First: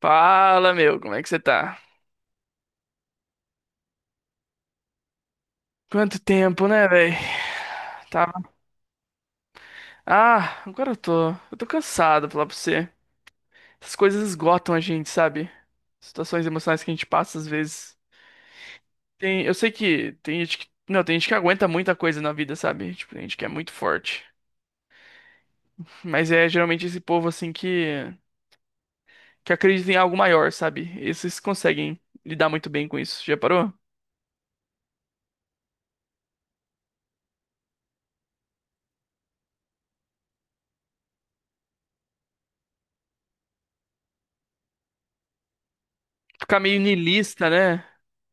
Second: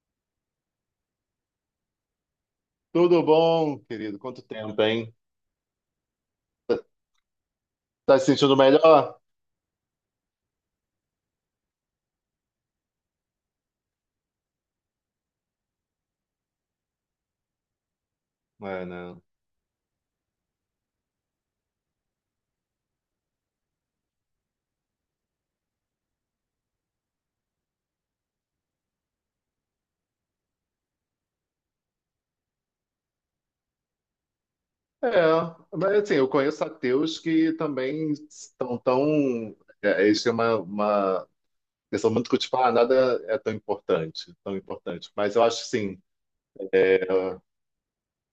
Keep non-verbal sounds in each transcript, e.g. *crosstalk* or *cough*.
Fala, meu, como é que você tá? Tudo bom, querido? Quanto tempo, hein? Quanto tempo, Tá, né, velho? tá se Tava. sentindo melhor? Ah, agora eu tô. Eu tô cansado, falar pra você. Essas coisas esgotam a gente, sabe? Situações emocionais que a gente passa às vezes. É, não. Eu sei que tem gente que. Não, tem gente que aguenta muita coisa na vida, sabe? Tipo, tem gente que é muito forte. Mas é geralmente esse povo, assim, que. Que acredita em algo maior, sabe? Esses conseguem lidar muito bem com isso. Já parou? É, mas assim, eu conheço ateus que também estão tão. É, eles têm uma questão muito que, tipo, ah, nada é tão importante, tão importante. Mas eu acho, que sim, Ficar meio niilista, né?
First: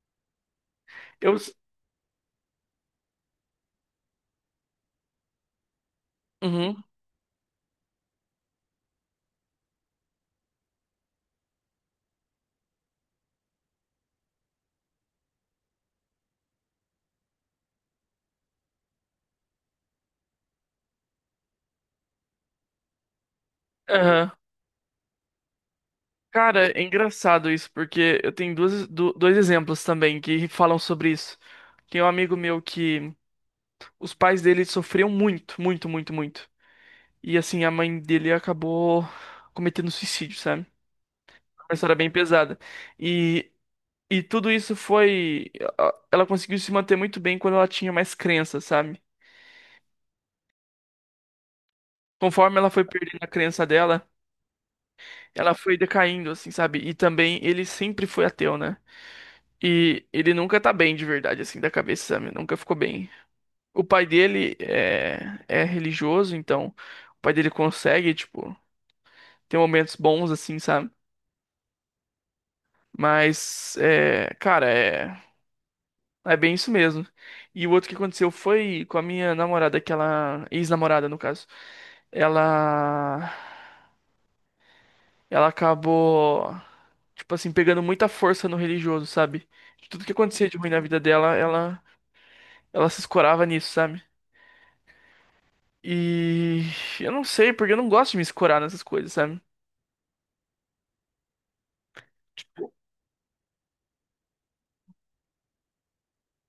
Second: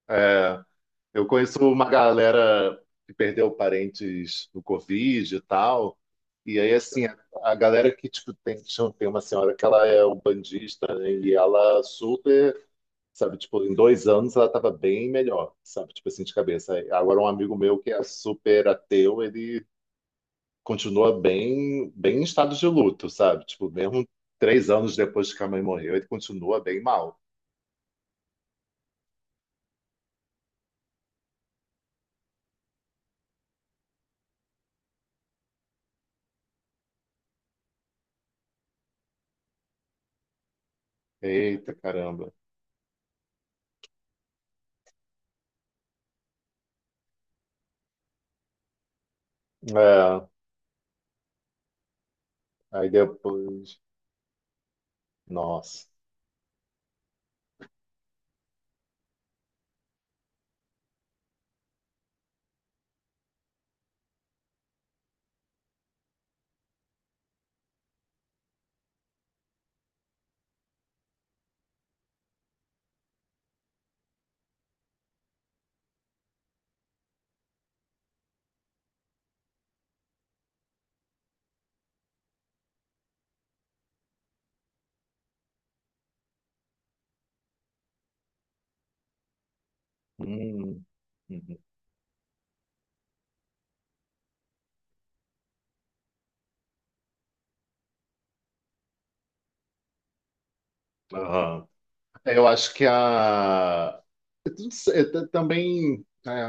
é, Eu Eu. conheço uma galera que perdeu parentes do Covid e tal. E aí, Uhum. assim, a galera que, tipo, tem uma senhora que ela é umbandista, né? E ela super, sabe, tipo, em 2 anos ela tava bem melhor, sabe? Tipo assim, de cabeça. Agora, um amigo meu que é super ateu, ele continua bem, bem em estado de luto, sabe? Tipo, mesmo Aham. 3 anos depois que a mãe morreu, ele continua Cara, é bem mal. engraçado isso, porque eu tenho dois exemplos também que falam sobre isso. Tem um amigo meu que os pais dele sofriam muito, muito, muito, muito. E assim, a mãe dele acabou cometendo suicídio, sabe? Uma Eita, história bem caramba. pesada. E, e tudo isso foi. Ela conseguiu se manter muito bem quando ela tinha mais crença, sabe? É, Conforme ela foi aí perdendo a crença depois. dela, ela foi Nossa. decaindo, assim, sabe? E também ele sempre foi ateu, né? E ele nunca tá bem de verdade, assim, da cabeça, sabe? Nunca ficou bem. O pai dele é religioso, então o pai dele consegue, tipo, ter momentos bons, assim, sabe? Mas, é bem isso mesmo. E o outro que aconteceu foi com a minha namorada, que ela, ex-namorada, no caso. Ela, ela acabou, tipo assim, pegando muita força no religioso, sabe? De tudo que acontecia de ruim na Hum, vida dela, uhum. Ela se escorava nisso, sabe? E eu não sei, porque eu não gosto de me escorar nessas coisas, sabe? Aham. Eu acho que a eu não sei, também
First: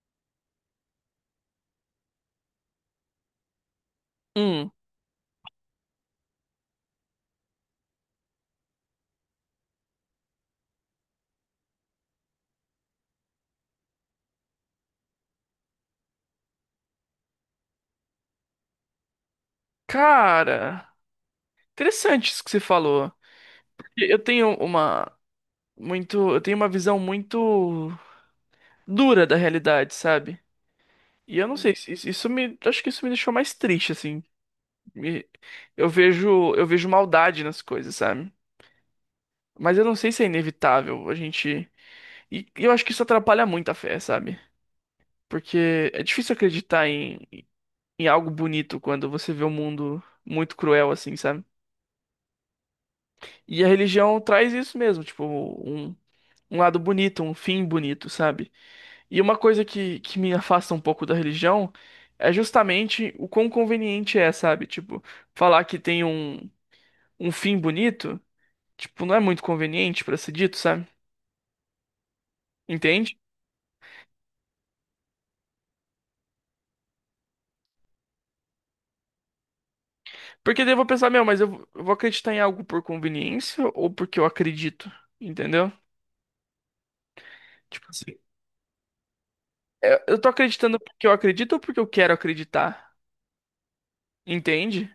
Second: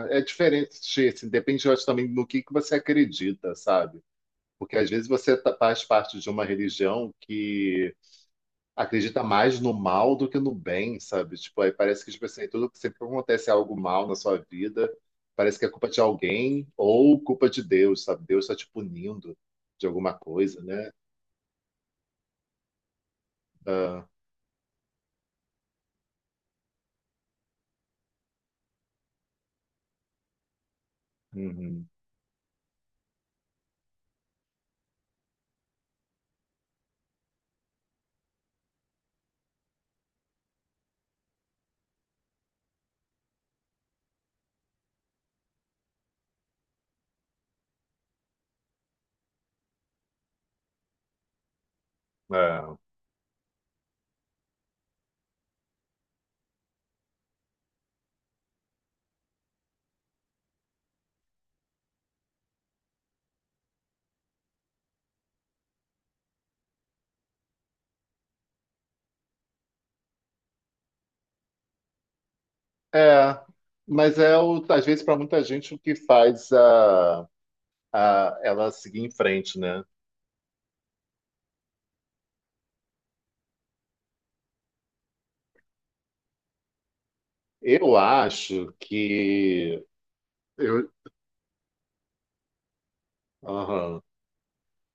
é diferente, assim, depende, eu acho, também no que você acredita, sabe? Hum, Porque às vezes você faz parte de uma religião que acredita mais no mal do que no bem, sabe? Tipo, aí parece que tipo assim, tudo que sempre acontece algo mal na sua vida, parece que é culpa de alguém ou culpa de Deus, sabe? Deus está te punindo de alguma coisa, cara, né? interessante isso que você falou. Ah, E eu tenho eu tenho uma visão muito dura da realidade, sabe? E eu não sei. Uhum. uhum. Isso me, acho que isso me deixou mais triste, assim. Me- eu vejo maldade nas coisas, sabe? Mas eu não sei se é inevitável a gente. E eu acho que isso atrapalha muito a fé, sabe? Porque é difícil acreditar em algo bonito quando você vê o um mundo muito cruel, assim, sabe? É. E a religião traz isso mesmo, tipo, um lado bonito, um fim bonito, sabe? E uma coisa que me afasta um pouco da religião é justamente o quão conveniente é, sabe? Tipo, falar que tem um, um fim bonito, tipo, não é muito conveniente pra ser dito, sabe? Entende? É, mas às vezes para muita gente o que faz ela seguir em frente, né? Porque daí eu vou pensar, meu, mas eu vou acreditar em algo por conveniência ou porque eu acredito, entendeu? Tipo Eu assim. acho que É, eu tô acreditando eu, porque eu acredito ou porque eu quero acreditar? aham. Entende?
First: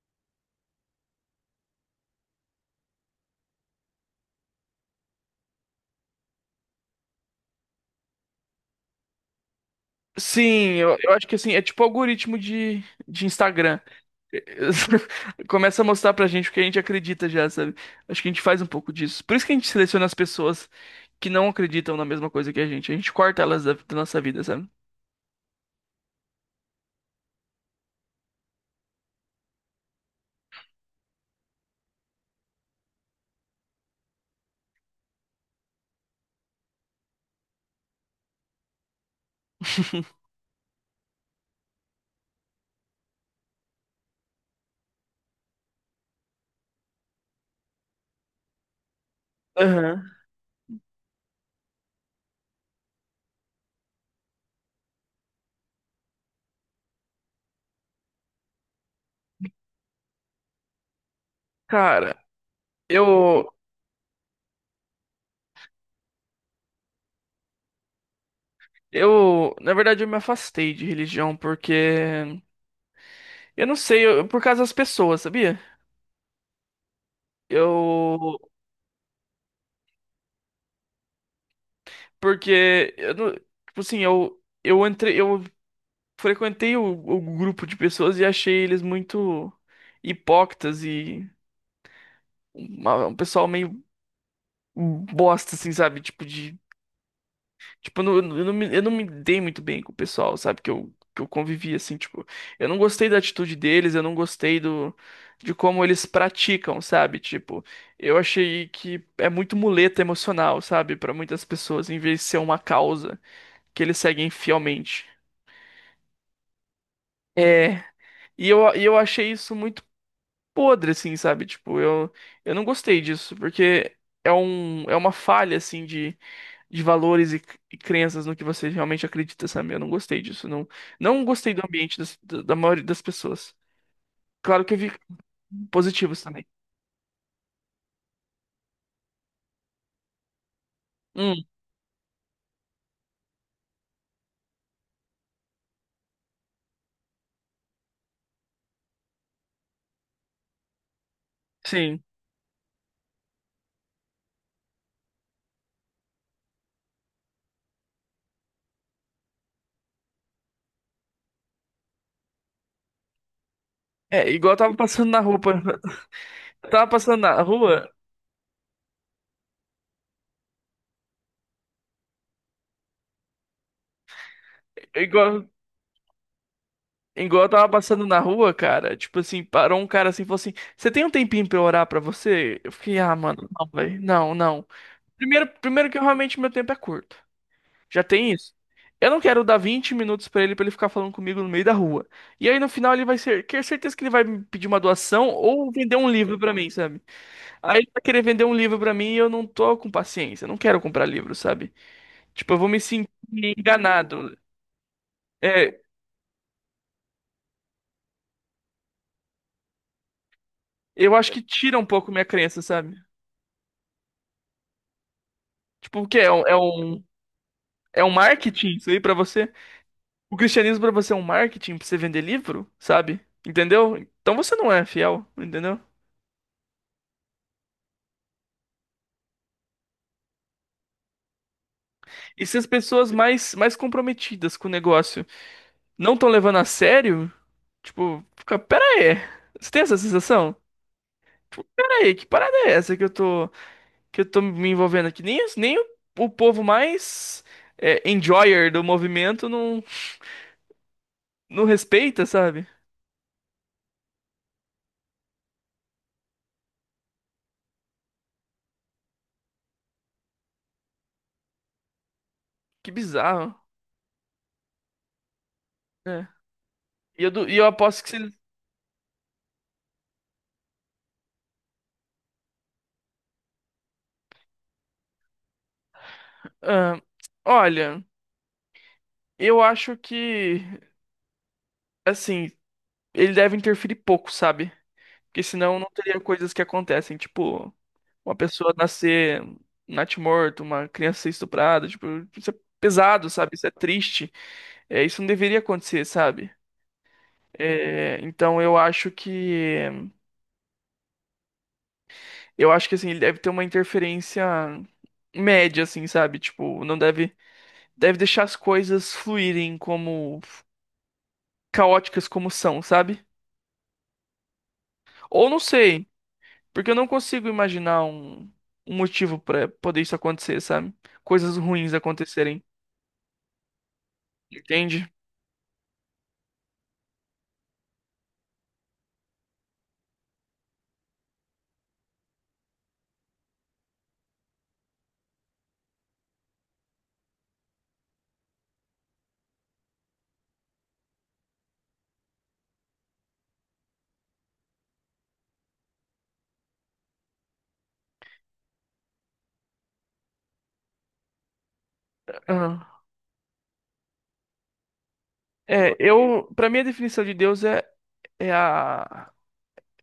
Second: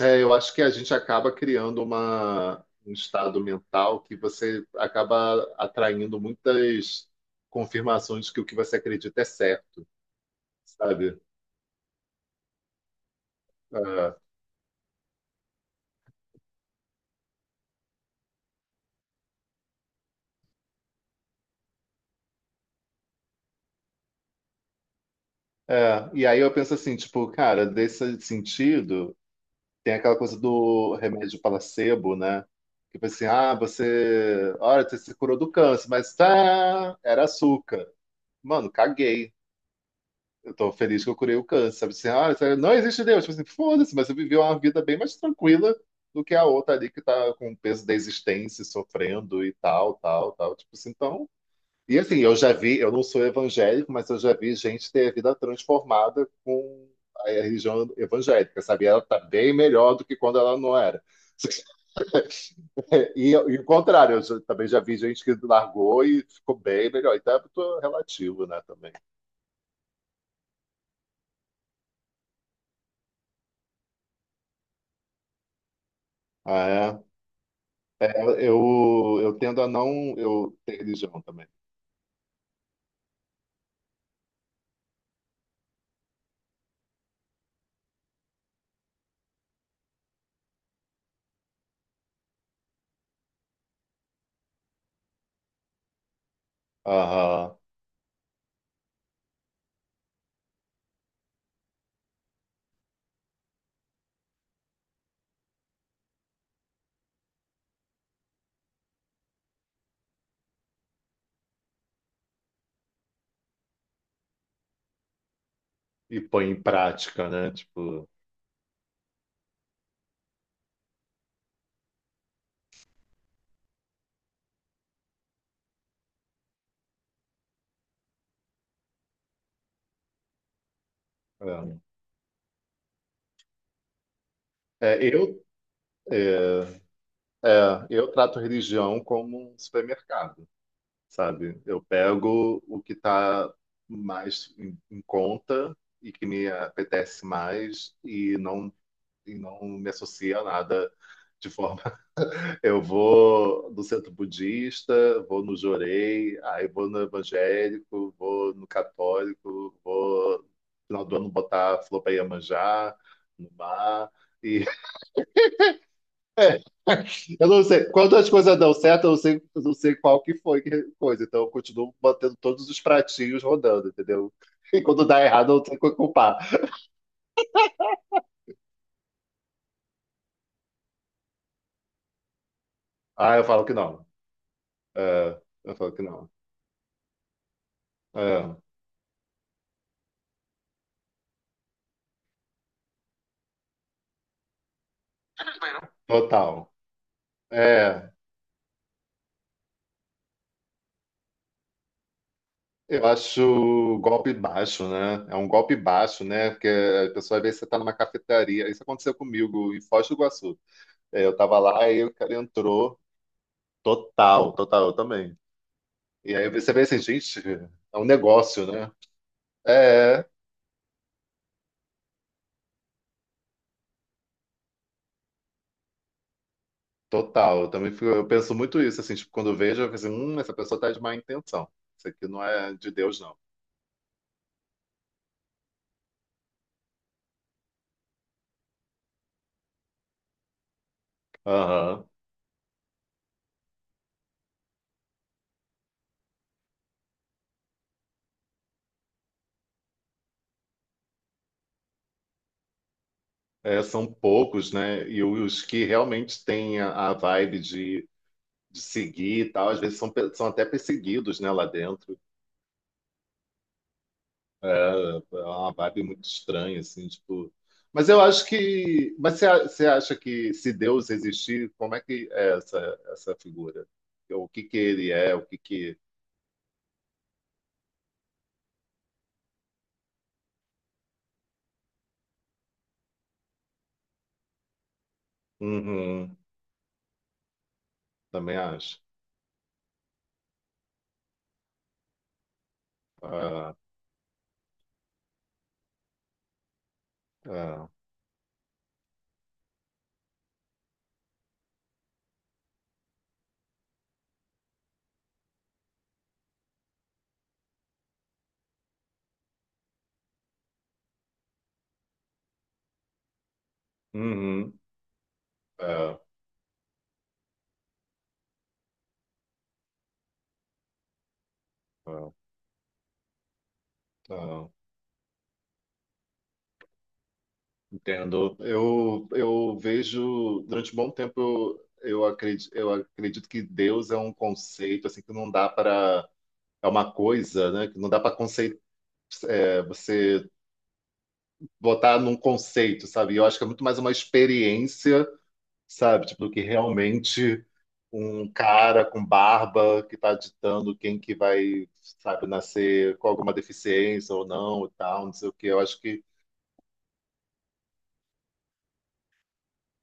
É, eu acho que a gente acaba criando um estado mental que você acaba atraindo muitas confirmações de que o que você acredita é certo, Sim, eu sabe? acho que assim, é tipo algoritmo de Instagram. É, *laughs* Começa a mostrar pra gente o que a gente acredita já, sabe? Acho que a gente faz um pouco disso. Por isso que a gente seleciona as pessoas que não acreditam na mesma coisa que a gente. A gente corta elas da nossa vida, sabe? é. E aí eu penso assim, tipo, cara, desse sentido. Tem aquela coisa do remédio placebo, né? Que foi assim, ah, você, olha, você se curou do câncer, mas tá, era açúcar. Mano, caguei. *laughs* Eu tô feliz que eu curei o câncer. Sabe assim, ah, isso aí não existe Deus. Tipo assim, foda-se, mas você viveu uma vida bem mais tranquila do que a outra ali que tá com o peso da existência, sofrendo e tal, Aham. tal, tal. Tipo assim, então e assim, eu já vi, eu não sou evangélico, mas eu já vi gente ter a vida transformada com a religião evangélica, sabe? Ela tá bem melhor do que quando ela não era. Cara, E eu. o contrário, também já vi gente que largou e ficou bem melhor. Então é muito relativo, né, também. Eu, na verdade, eu me afastei de religião porque eu não sei, por causa das pessoas, sabia? Ah, é. Eu É, eu tendo a não eu ter religião também. Porque eu não, tipo assim, eu entrei, eu frequentei o grupo de pessoas e achei eles muito hipócritas e um pessoal meio bosta assim, sabe? Tipo de Aham. tipo eu não, eu não me dei muito bem com o pessoal, sabe? Que eu convivi assim, tipo, eu não gostei da atitude deles, eu não gostei do de como eles praticam, sabe? Tipo, eu achei que é muito muleta emocional, sabe? Pra muitas pessoas, em vez de ser uma causa que eles seguem fielmente. E põe em prática, né? É, Tipo, e eu achei isso muito podre, assim, sabe? Eu não gostei disso, porque é uma falha, assim, de valores e crenças no que você realmente acredita, sabe? Eu não gostei disso, não, não gostei do é. ambiente da maioria das pessoas. Claro que eu vi É, eu, positivos também. é, é, eu trato religião como um supermercado. Hum, Sabe? Eu pego o que está mais em conta e que me apetece mais e e não me associa a nada de forma. sim. *laughs* Eu vou no centro budista, vou no Jorei, aí vou no evangélico, vou no católico, vou no final do ano botar flor para Iemanjá, no mar. É, igual eu E tava passando na rua. *laughs* tava passando na eu não sei. rua, Quando as coisas dão certo, eu não sei qual que foi que coisa. Então eu continuo mantendo todos os pratinhos rodando, entendeu? *laughs* E quando dá igual errado, eu não tenho que culpar. Igual eu tava passando na rua, cara, tipo assim, parou um cara assim e falou assim: Você tem um tempinho pra eu orar pra você? Eu fiquei, ah, Ah, eu mano, falo não, que velho, não. não, não. É, eu Primeiro falo que eu, que não. realmente meu tempo é curto. Já tem isso. É, Eu não quero dar 20 minutos pra ele ficar falando comigo no meio da rua. E aí no final ele vai ser, quer certeza que ele vai me pedir uma doação ou vender um livro pra mim, total. sabe? Aí ele vai É, querer vender um livro pra mim e eu não tô com paciência, eu não quero comprar livro, sabe? Tipo, eu vou me eu sentir acho golpe enganado. baixo, né? É um golpe É, baixo, né? Porque a pessoa às vezes você tá numa cafeteria. Isso aconteceu comigo em Foz do Iguaçu. eu É, acho eu que tava tira um lá e pouco o minha cara crença, sabe? entrou. Total, total, eu também. Tipo, o quê? E aí você vê assim, gente, é É um um negócio, marketing isso né? aí pra você? É, O cristianismo pra você é um marketing pra você vender livro, sabe? Entendeu? Então você não é fiel, entendeu? total, eu também eu penso muito isso, assim, tipo, quando eu vejo, eu penso, essa pessoa tá de má intenção. Isso aqui não E se as é de pessoas Deus, não. Mais comprometidas com o negócio não estão levando a sério, tipo, fica, pera aí. Você tem essa sensação? Tipo, pera Aham. aí, que parada é essa que eu tô me envolvendo aqui? Nem, o povo mais é, enjoyer do movimento não, não respeita, sabe? É, são poucos, né? E os que realmente têm a vibe de seguir e tal, às vezes são, são até perseguidos, né, lá dentro. Que bizarro. É, é uma vibe muito É. estranha, assim, tipo. e eu aposto Mas que se eu acho que. Mas você, você acha que se Deus existir, como é que é essa figura? O que que ele é? O que que. Ah, olha, eu acho que, assim, ele deve interferir pouco, sabe? Porque senão não teria Uhum, coisas que acontecem, tipo, uma também pessoa acho. nascer natimorto, uma criança ser estuprada, tipo, isso é pesado, sabe? Isso é Ah. triste. É, isso não deveria acontecer, sabe? É, É, então eu acho que, assim, ele deve ter uma interferência média, assim, sabe? Tipo, não deve, deve deixar as coisas fluírem como, caóticas como são, sabe? uhum, Ou não sei. é, Porque eu não consigo imaginar um motivo pra poder isso acontecer, sabe? Coisas ruins é, acontecerem, é, entende? entendo. Eu vejo, durante um bom tempo, eu acredito, eu acredito que Deus é um conceito, assim, que não dá para, é uma coisa, né, que não dá para conceito, você botar num conceito, sabe? Eu acho que é muito mais uma experiência, sabe? Tipo, do que realmente um cara com barba que está ditando quem que vai, sabe, Aham. nascer com alguma deficiência ou não e tal, não sei o quê. Eu É, acho que. eu, para mim a definição de Deus é é a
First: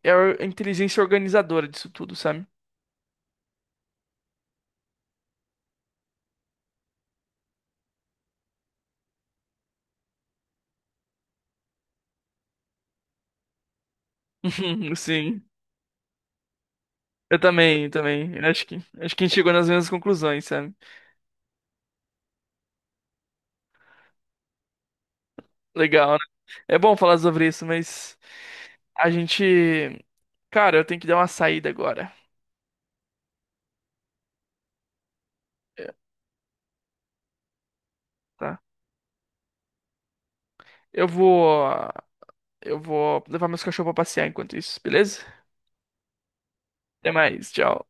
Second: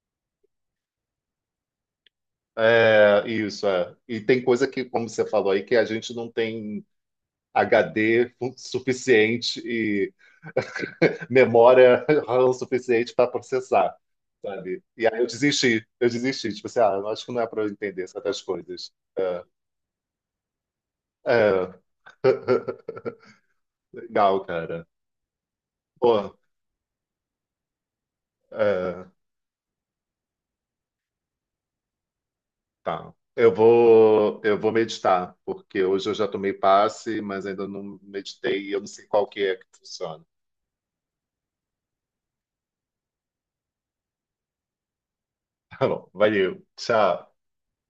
é a inteligência organizadora disso tudo, sabe? É, isso, é. E tem coisa que, como você falou aí, que a gente não tem HD *laughs* suficiente e memória *laughs* RAM suficiente para processar, sabe? *laughs* E aí eu Sim. desisti, eu desisti. Tipo assim, ah, eu acho que não é para eu Eu entender também. certas Eu coisas. acho que a gente É, chegou nas mesmas conclusões, sabe? é. *laughs* Legal, cara. Legal, né? Pô, É bom falar sobre isso, mas é, a gente, cara, eu tenho que dar uma saída agora. tá. Eu vou meditar, porque É, hoje eu já tomei passe, mas ainda não tá? meditei e eu não sei qual que é que funciona. Eu vou eu vou levar meus cachorros pra passear enquanto isso, beleza? *laughs* Tá bom, valeu. Até Tchau. mais, tchau.